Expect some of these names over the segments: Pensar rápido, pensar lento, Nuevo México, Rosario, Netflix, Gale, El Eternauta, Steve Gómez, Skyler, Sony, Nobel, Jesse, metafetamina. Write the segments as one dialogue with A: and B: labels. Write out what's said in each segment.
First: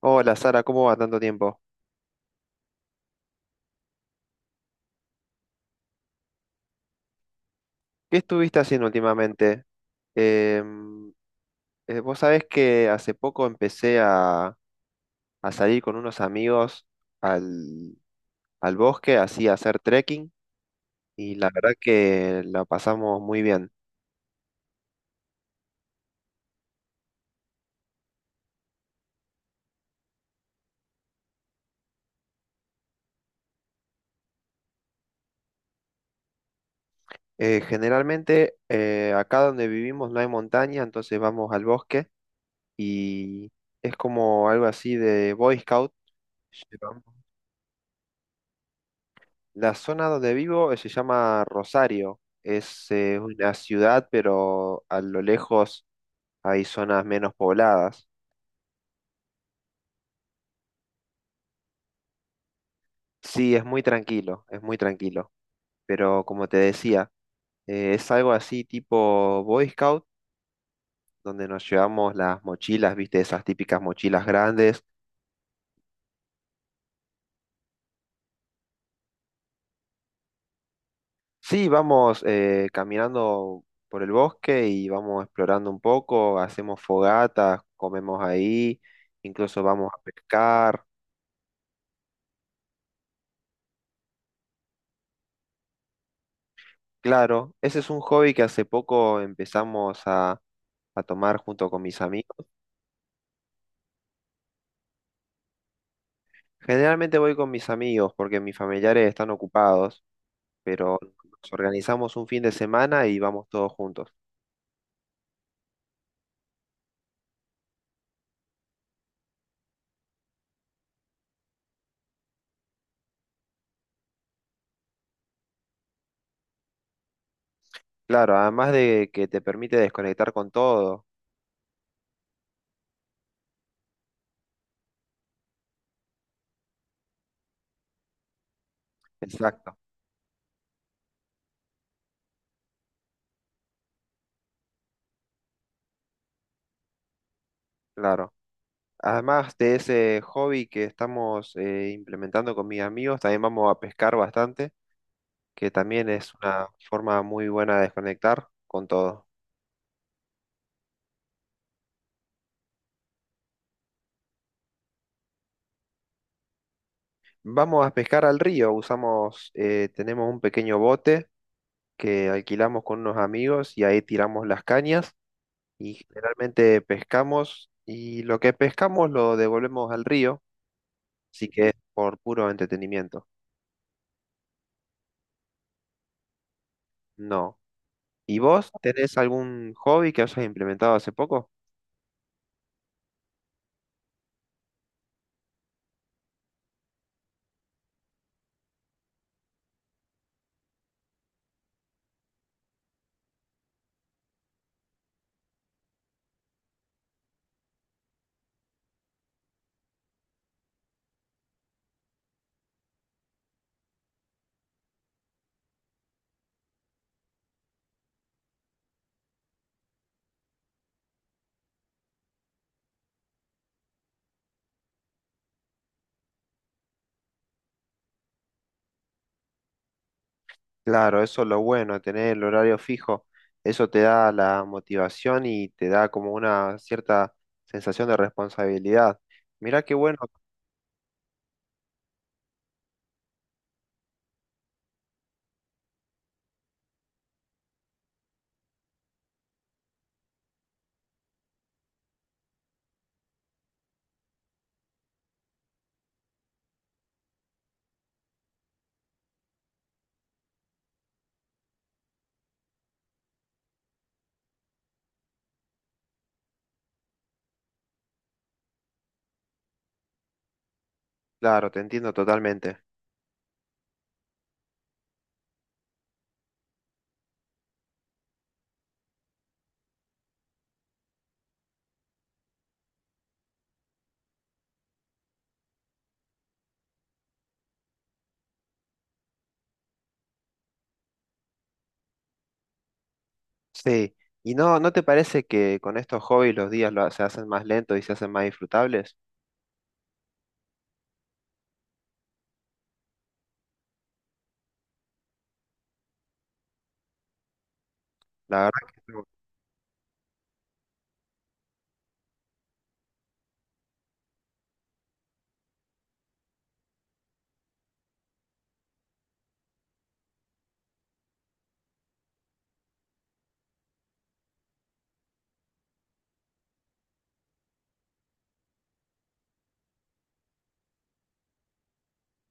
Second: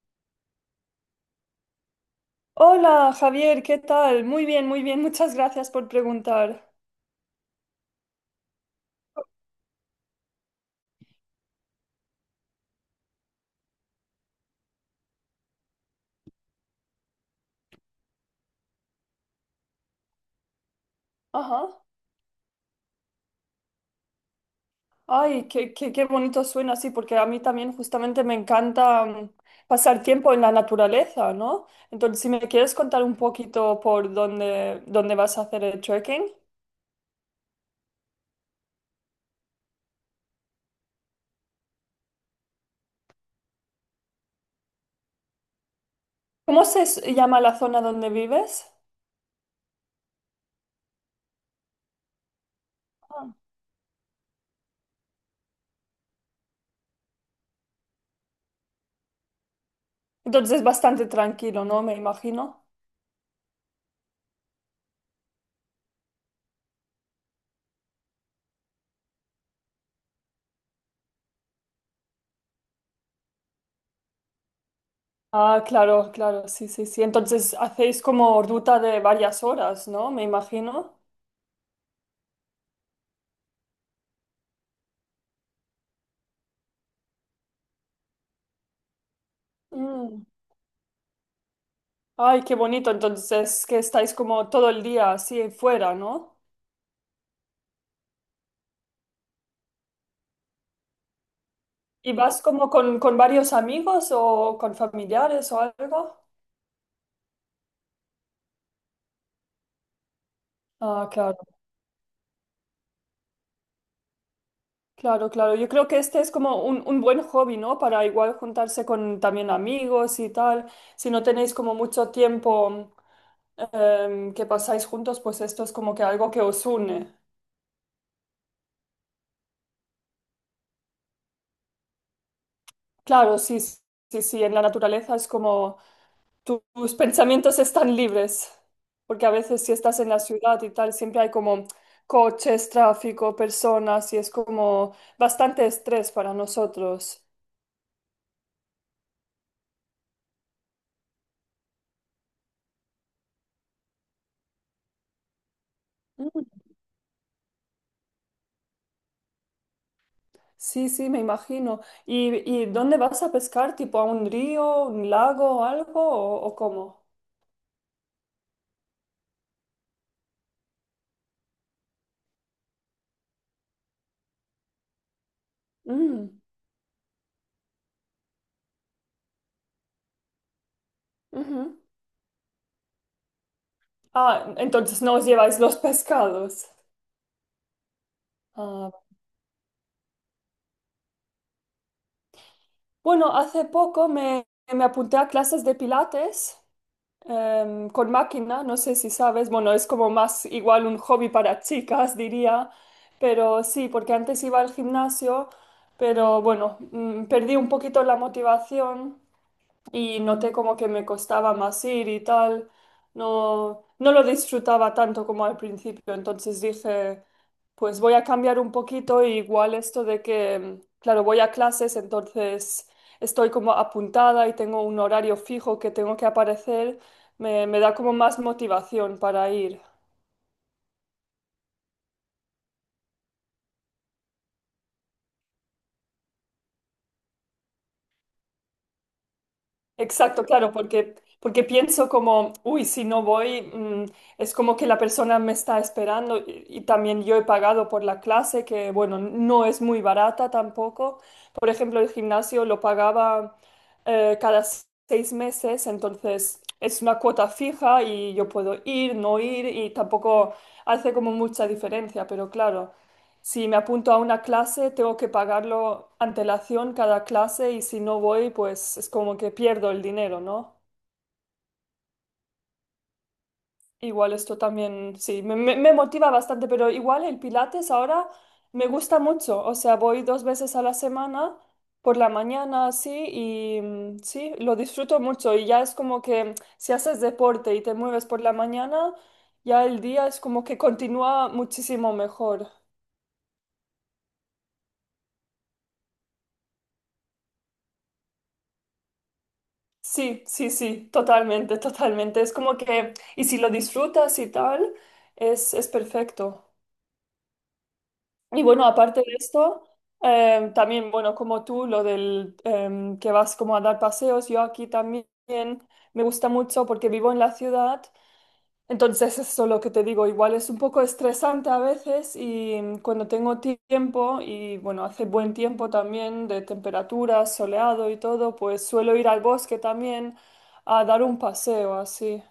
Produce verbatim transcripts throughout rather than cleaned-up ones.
A: Hola Sara, ¿cómo va? Tanto tiempo.
B: Hola Javier, ¿qué tal? Muy bien, muy bien, muchas gracias por preguntar.
A: ¿Qué estuviste haciendo últimamente? Em, eh, vos sabés que hace poco empecé a, a salir con unos amigos al, al bosque, así a hacer trekking, y la verdad
B: Ajá.
A: que la pasamos muy bien.
B: Ay, qué, qué, qué bonito suena así, porque a mí también justamente me encanta mm, pasar tiempo en la naturaleza, ¿no? Entonces, si me quieres contar un poquito por dónde, dónde vas a hacer el trekking.
A: Eh, generalmente eh, acá donde vivimos no hay montaña, entonces vamos al bosque y es como algo así de Boy Scout.
B: ¿Cómo se s- llama la zona donde vives?
A: La zona donde vivo eh, se llama Rosario. Es eh,
B: Ah.
A: una ciudad, pero a lo lejos hay zonas menos pobladas.
B: Entonces es bastante tranquilo, ¿no? Me imagino.
A: Sí, es muy tranquilo, es muy tranquilo. Pero como te decía, eh, es algo así tipo Boy Scout, donde nos llevamos las mochilas, viste, esas típicas mochilas grandes.
B: Ah, claro, claro, sí, sí, sí. Entonces hacéis como ruta de varias horas, ¿no? Me imagino.
A: Sí, vamos eh, caminando por el bosque y vamos explorando un poco, hacemos fogatas, comemos ahí, incluso vamos a pescar.
B: Ay, qué bonito. Entonces, que estáis como todo el día así fuera, ¿no?
A: Claro, ese es un hobby que hace poco empezamos a, a tomar junto con mis
B: ¿Y
A: amigos.
B: vas como con, con varios amigos o con familiares o algo?
A: Generalmente voy con mis amigos porque mis familiares están ocupados, pero
B: Ah, claro,
A: nos organizamos un fin de semana y vamos todos juntos.
B: claro, claro. Yo creo que este es como un, un buen hobby, ¿no? Para igual juntarse con también amigos y tal. Si no tenéis como mucho tiempo em, que pasáis juntos, pues esto es como que algo que os une.
A: Claro, además de que te permite desconectar con todo.
B: Claro, sí, sí, sí. En la naturaleza es como tus pensamientos están libres, porque a veces si
A: Exacto,
B: estás en la ciudad y tal, siempre hay como coches, tráfico, personas y es como bastante estrés para nosotros.
A: claro. Además de ese hobby que estamos eh, implementando con mis amigos, también vamos a pescar bastante, que también es
B: Mm.
A: una forma muy buena de desconectar con todo.
B: Sí, sí, me imagino. ¿Y, y dónde vas a pescar? ¿Tipo a un río, un lago o algo? ¿O, o cómo?
A: Vamos a pescar al río, usamos, eh, tenemos un pequeño bote que alquilamos con unos amigos y ahí tiramos las cañas y
B: Mm,
A: generalmente pescamos, y lo que pescamos lo devolvemos al río, así que es
B: ujú.
A: por puro entretenimiento.
B: Ah, entonces no os lleváis los pescados.
A: No. ¿Y vos
B: Ah,
A: tenés algún hobby que hayas implementado hace poco?
B: bueno, hace poco me, me apunté a clases de pilates, em, con máquina, no sé si sabes, bueno, es como más igual un hobby para chicas, diría, pero sí, porque antes iba al gimnasio, pero bueno, mm, perdí un poquito la motivación y noté como que me costaba más ir y tal. No, no lo disfrutaba tanto como al principio, entonces dije, pues voy a cambiar un poquito y igual esto de que, claro, voy a clases, entonces estoy como apuntada y tengo un horario fijo que tengo que aparecer, me, me da como más motivación para ir.
A: Claro, eso es lo bueno, tener el horario fijo, eso te da la motivación y te da como una cierta sensación de responsabilidad. Mirá qué bueno,
B: Exacto, claro, porque, porque pienso como, uy, si no voy, mm, es como que la persona me está esperando y, y también yo he pagado por la clase, que bueno, no es muy barata tampoco. Por ejemplo, el gimnasio lo pagaba eh, cada s- seis meses, entonces es una cuota fija y yo puedo ir, no ir y tampoco hace como mucha diferencia, pero claro. Si me apunto a una clase, tengo que pagarlo antelación cada clase y si no voy, pues es como que pierdo el dinero, ¿no?
A: claro, te entiendo totalmente.
B: Igual esto también, sí, me, me- me motiva bastante, pero igual el Pilates ahora me gusta mucho. O sea, voy dos veces a la semana, por la mañana, sí, y mm, sí, lo disfruto mucho. Y ya es como que si haces deporte y te mueves por la mañana, ya el día es como que continúa muchísimo mejor.
A: Sí, ¿y no, no te parece que con estos hobbies los días lo- se hacen más lentos y se hacen más disfrutables?
B: Sí, sí, sí, totalmente, totalmente. Es como que, y si lo disfrutas y tal, es, es perfecto.
A: La
B: Y
A: verdad
B: bueno,
A: que
B: aparte
A: es
B: de esto, eh, también, bueno, como tú, lo del eh, que vas como a dar paseos, yo aquí también me gusta mucho porque vivo en la ciudad, entonces eso es lo que te digo, igual es un poco estresante a veces y mm, cuando tengo tiempo y bueno, hace buen tiempo también de temperatura, soleado y todo, pues suelo ir al bosque también a dar un paseo así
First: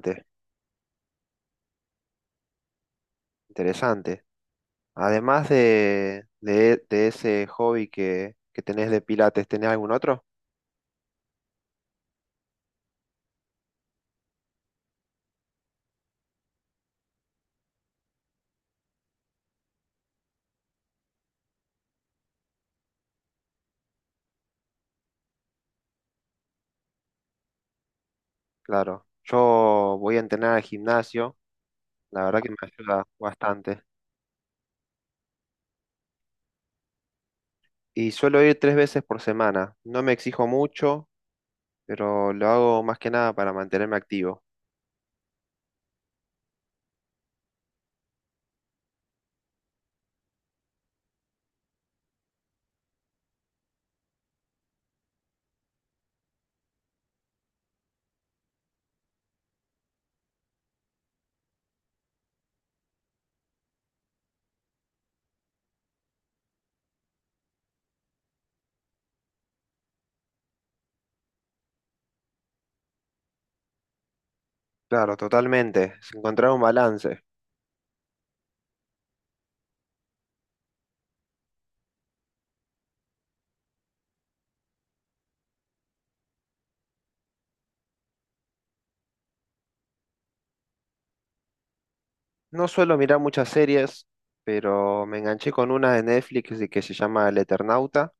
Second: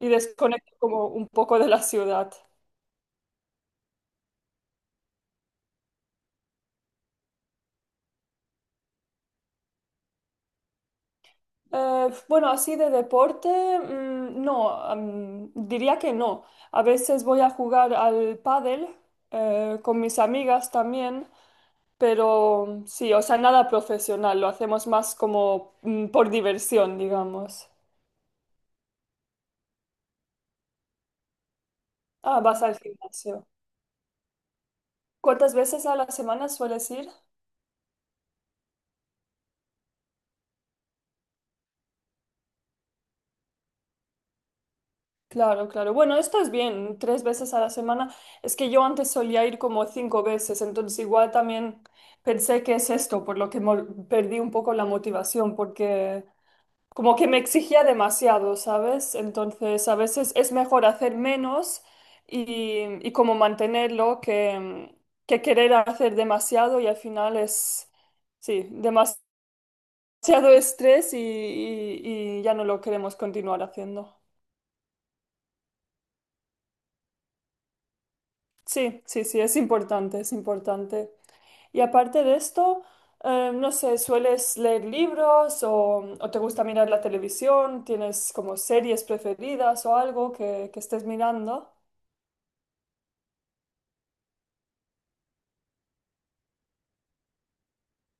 B: y desconecto como un poco de la ciudad.
A: interesante. Además de, de, de ese hobby que, que tenés de pilates, ¿tenés algún otro?
B: Eh, bueno, así de deporte, mm, no, mm, diría que no. A veces voy a jugar al pádel eh, con mis amigas también, pero sí, o sea, nada profesional, lo hacemos más como mm, por diversión, digamos.
A: Claro, yo voy a entrenar al gimnasio, la
B: Ah,
A: verdad que me
B: vas al
A: ayuda
B: gimnasio.
A: bastante.
B: ¿Cuántas veces a la semana sueles ir?
A: Y suelo ir tres veces por semana, no me exijo mucho, pero lo hago más que nada para mantenerme activo.
B: Claro, claro. Bueno, esto es bien, tres veces a la semana. Es que yo antes solía ir como cinco veces, entonces igual también pensé que es esto, por lo que mol- perdí un poco la motivación, porque como que me exigía demasiado, ¿sabes? Entonces a veces es mejor hacer menos y, y como mantenerlo que, que querer hacer demasiado y al final es, sí, demasiado estrés y, y y ya no lo queremos continuar haciendo.
A: Claro, totalmente, es encontrar un balance.
B: Sí, sí, sí, es importante, es importante. Y aparte de esto, eh, no sé, ¿sueles leer libros o, o te gusta mirar la televisión? ¿Tienes como series preferidas o algo que, que estés mirando?
A: No suelo mirar muchas series, pero me enganché con una de Netflix y que se llama El Eternauta.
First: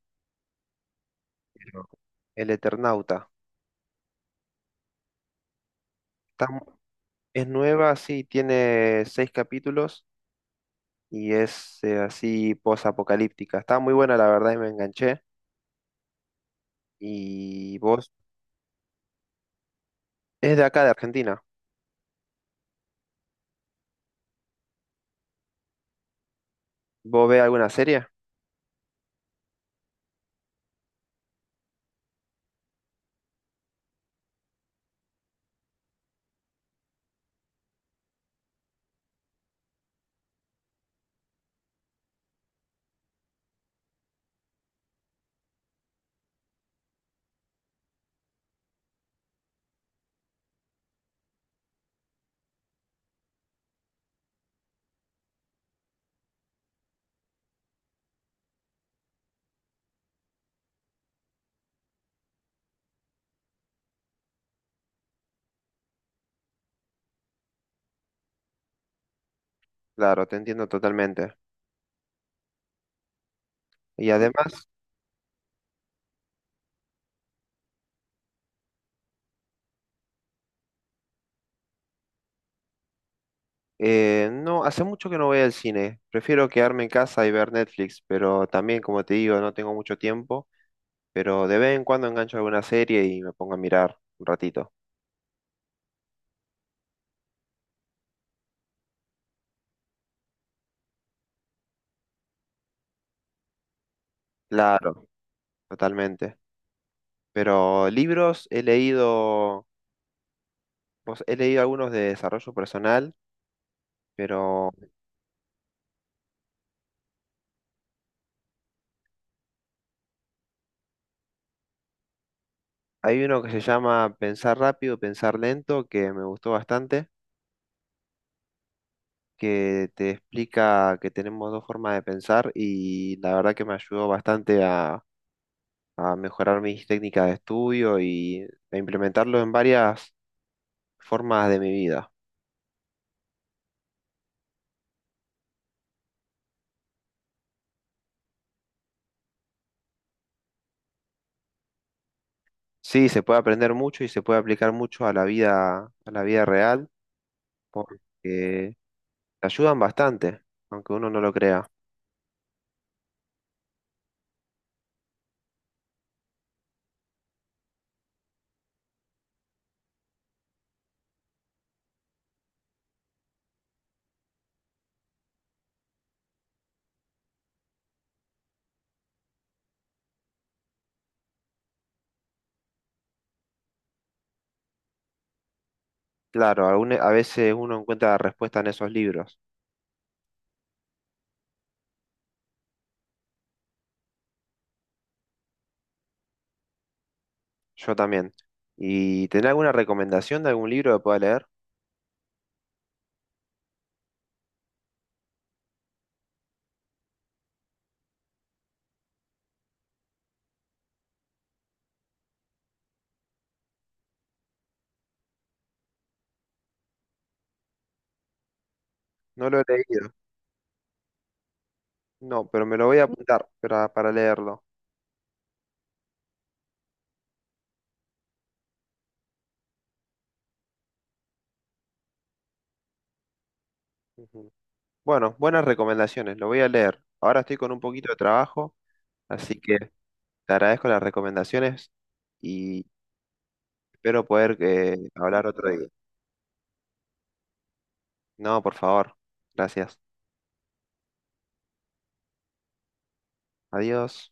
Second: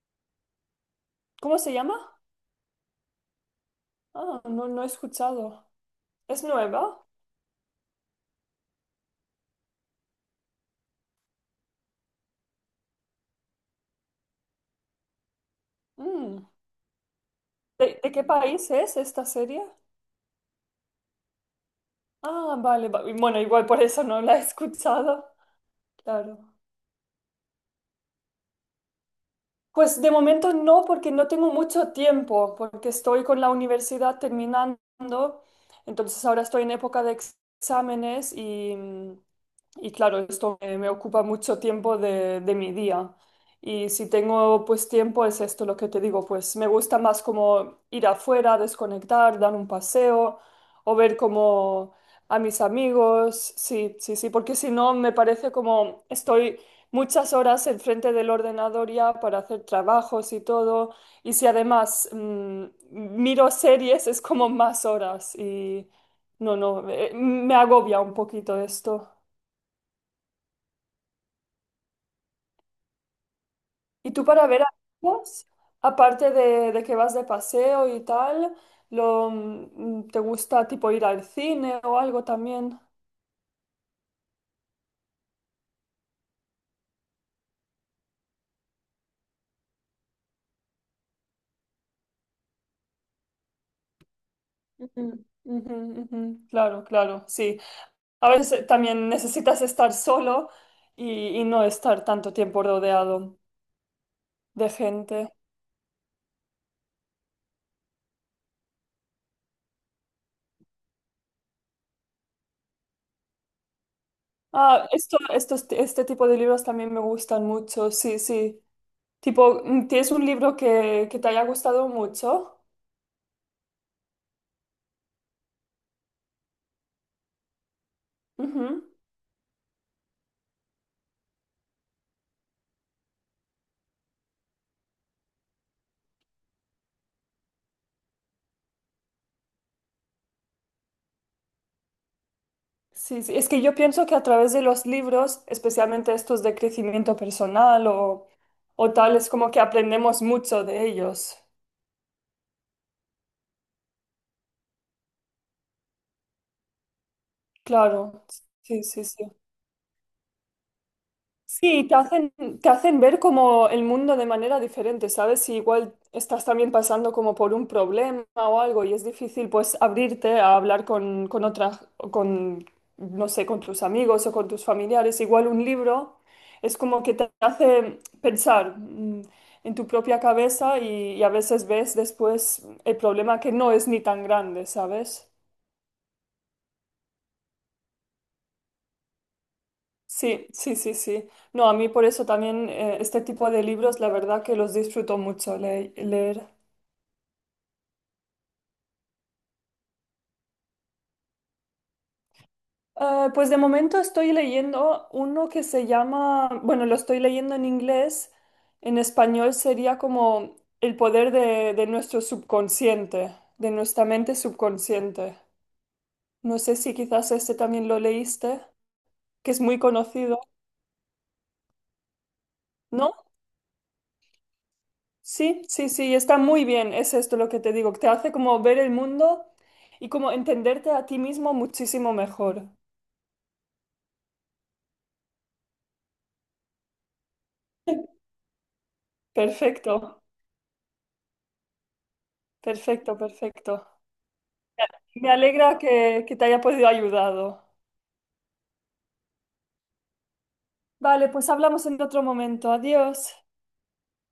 B: ¿Cómo se
A: Pero-
B: llama?
A: El Eternauta.
B: Ah, no, no he escuchado. ¿Es
A: Está mu-
B: nueva?
A: es nueva, sí, tiene seis capítulos y es eh, así posapocalíptica. Está muy buena, la verdad, y me enganché.
B: Mm.
A: Y
B: ¿De,
A: vos,
B: de qué país es esta serie?
A: es de acá, de Argentina.
B: Ah, vale, va- Bueno, igual por eso no la he escuchado. Claro.
A: ¿Vos ves alguna serie?
B: Pues de momento no, porque no tengo mucho tiempo, porque estoy con la universidad terminando, entonces ahora estoy en época de ex- exámenes y, y claro, esto me, me ocupa mucho tiempo de, de mi día. Y si tengo pues tiempo, es esto lo que te digo, pues me gusta más como ir afuera, desconectar, dar un paseo o ver como a mis amigos, sí, sí, sí, porque si no me parece como estoy muchas horas enfrente del ordenador ya para hacer trabajos y todo. Y si además mm, miro series, es como más horas. Y no, no, eh, me agobia un poquito esto.
A: Claro, te entiendo totalmente. Y
B: ¿Y tú para ver
A: además,
B: amigos, aparte de, de que vas de paseo y tal, lo, mm, te gusta tipo ir al cine o algo también?
A: eh, no, hace mucho que no voy al cine. Prefiero quedarme en casa y ver Netflix, pero también, como te digo, no tengo mucho tiempo. Pero de vez en cuando engancho alguna serie y me pongo a mirar un ratito.
B: Ujú, ujú, ujú. Claro, claro, sí. A veces eh, también necesitas estar solo y, y no estar tanto tiempo rodeado de
A: Claro,
B: gente.
A: totalmente. Pero libros he leído, pues, he leído algunos de desarrollo personal, pero
B: Ah, esto, estos, este este tipo de libros también me gustan mucho, sí, sí. Tipo, mm, ¿tienes un libro que, que te haya gustado mucho?
A: hay uno que se llama Pensar rápido, pensar lento, que me gustó bastante,
B: Ujú.
A: que te explica que tenemos dos formas de pensar y la verdad que me ayudó bastante a, a mejorar mis técnicas de estudio y a implementarlo en varias formas de mi vida.
B: Sí, sí. Es que yo pienso que a través de los libros, especialmente estos de crecimiento personal o, o tal, es como que aprendemos mucho de ellos.
A: Sí, se puede aprender mucho y se puede aplicar mucho a la vida, a la vida real, porque
B: Claro, sí, sí, sí.
A: te ayudan bastante, aunque uno no lo crea.
B: Sí, te hacen, te hacen ver como el mundo de manera diferente, ¿sabes? Si igual estás también pasando como por un problema o algo y es difícil pues abrirte a hablar con, con otras, con, no sé, con tus amigos o con tus familiares, igual un libro es como que te hace pensar mm, en tu propia cabeza y, y a veces ves después el problema que no es ni tan grande, ¿sabes?
A: Claro, alguna a veces uno encuentra respuesta en esos libros,
B: Sí, sí, sí, sí. No, a mí por eso también eh, este tipo de libros, la verdad que los disfruto mucho le- leer.
A: yo también. ¿Y tenés alguna recomendación de algún libro que pueda leer?
B: Eh, pues de momento estoy leyendo uno que se llama, bueno, lo estoy leyendo en inglés, en español sería como El poder de, de nuestro subconsciente, de nuestra mente subconsciente. No sé si quizás este también lo leíste,
A: No
B: que
A: lo
B: es
A: he
B: muy
A: leído,
B: conocido,
A: no, pero me lo voy a
B: ¿no?
A: apuntar para, para leerlo.
B: Sí, sí, sí, está muy bien, es esto lo que te digo, te hace como ver el mundo y como entenderte a ti mismo muchísimo mejor.
A: Ujú. Bueno, buenas recomendaciones, lo voy a leer. Ahora estoy con un poquito de trabajo, así que
B: Perfecto,
A: te agradezco las recomendaciones y
B: perfecto, perfecto.
A: espero poder eh,
B: Me
A: hablar otro
B: alegra
A: día.
B: que, que te haya podido ayudado.
A: No, por favor. Gracias.
B: Vale, pues hablamos en otro momento. Adiós.
A: Adiós.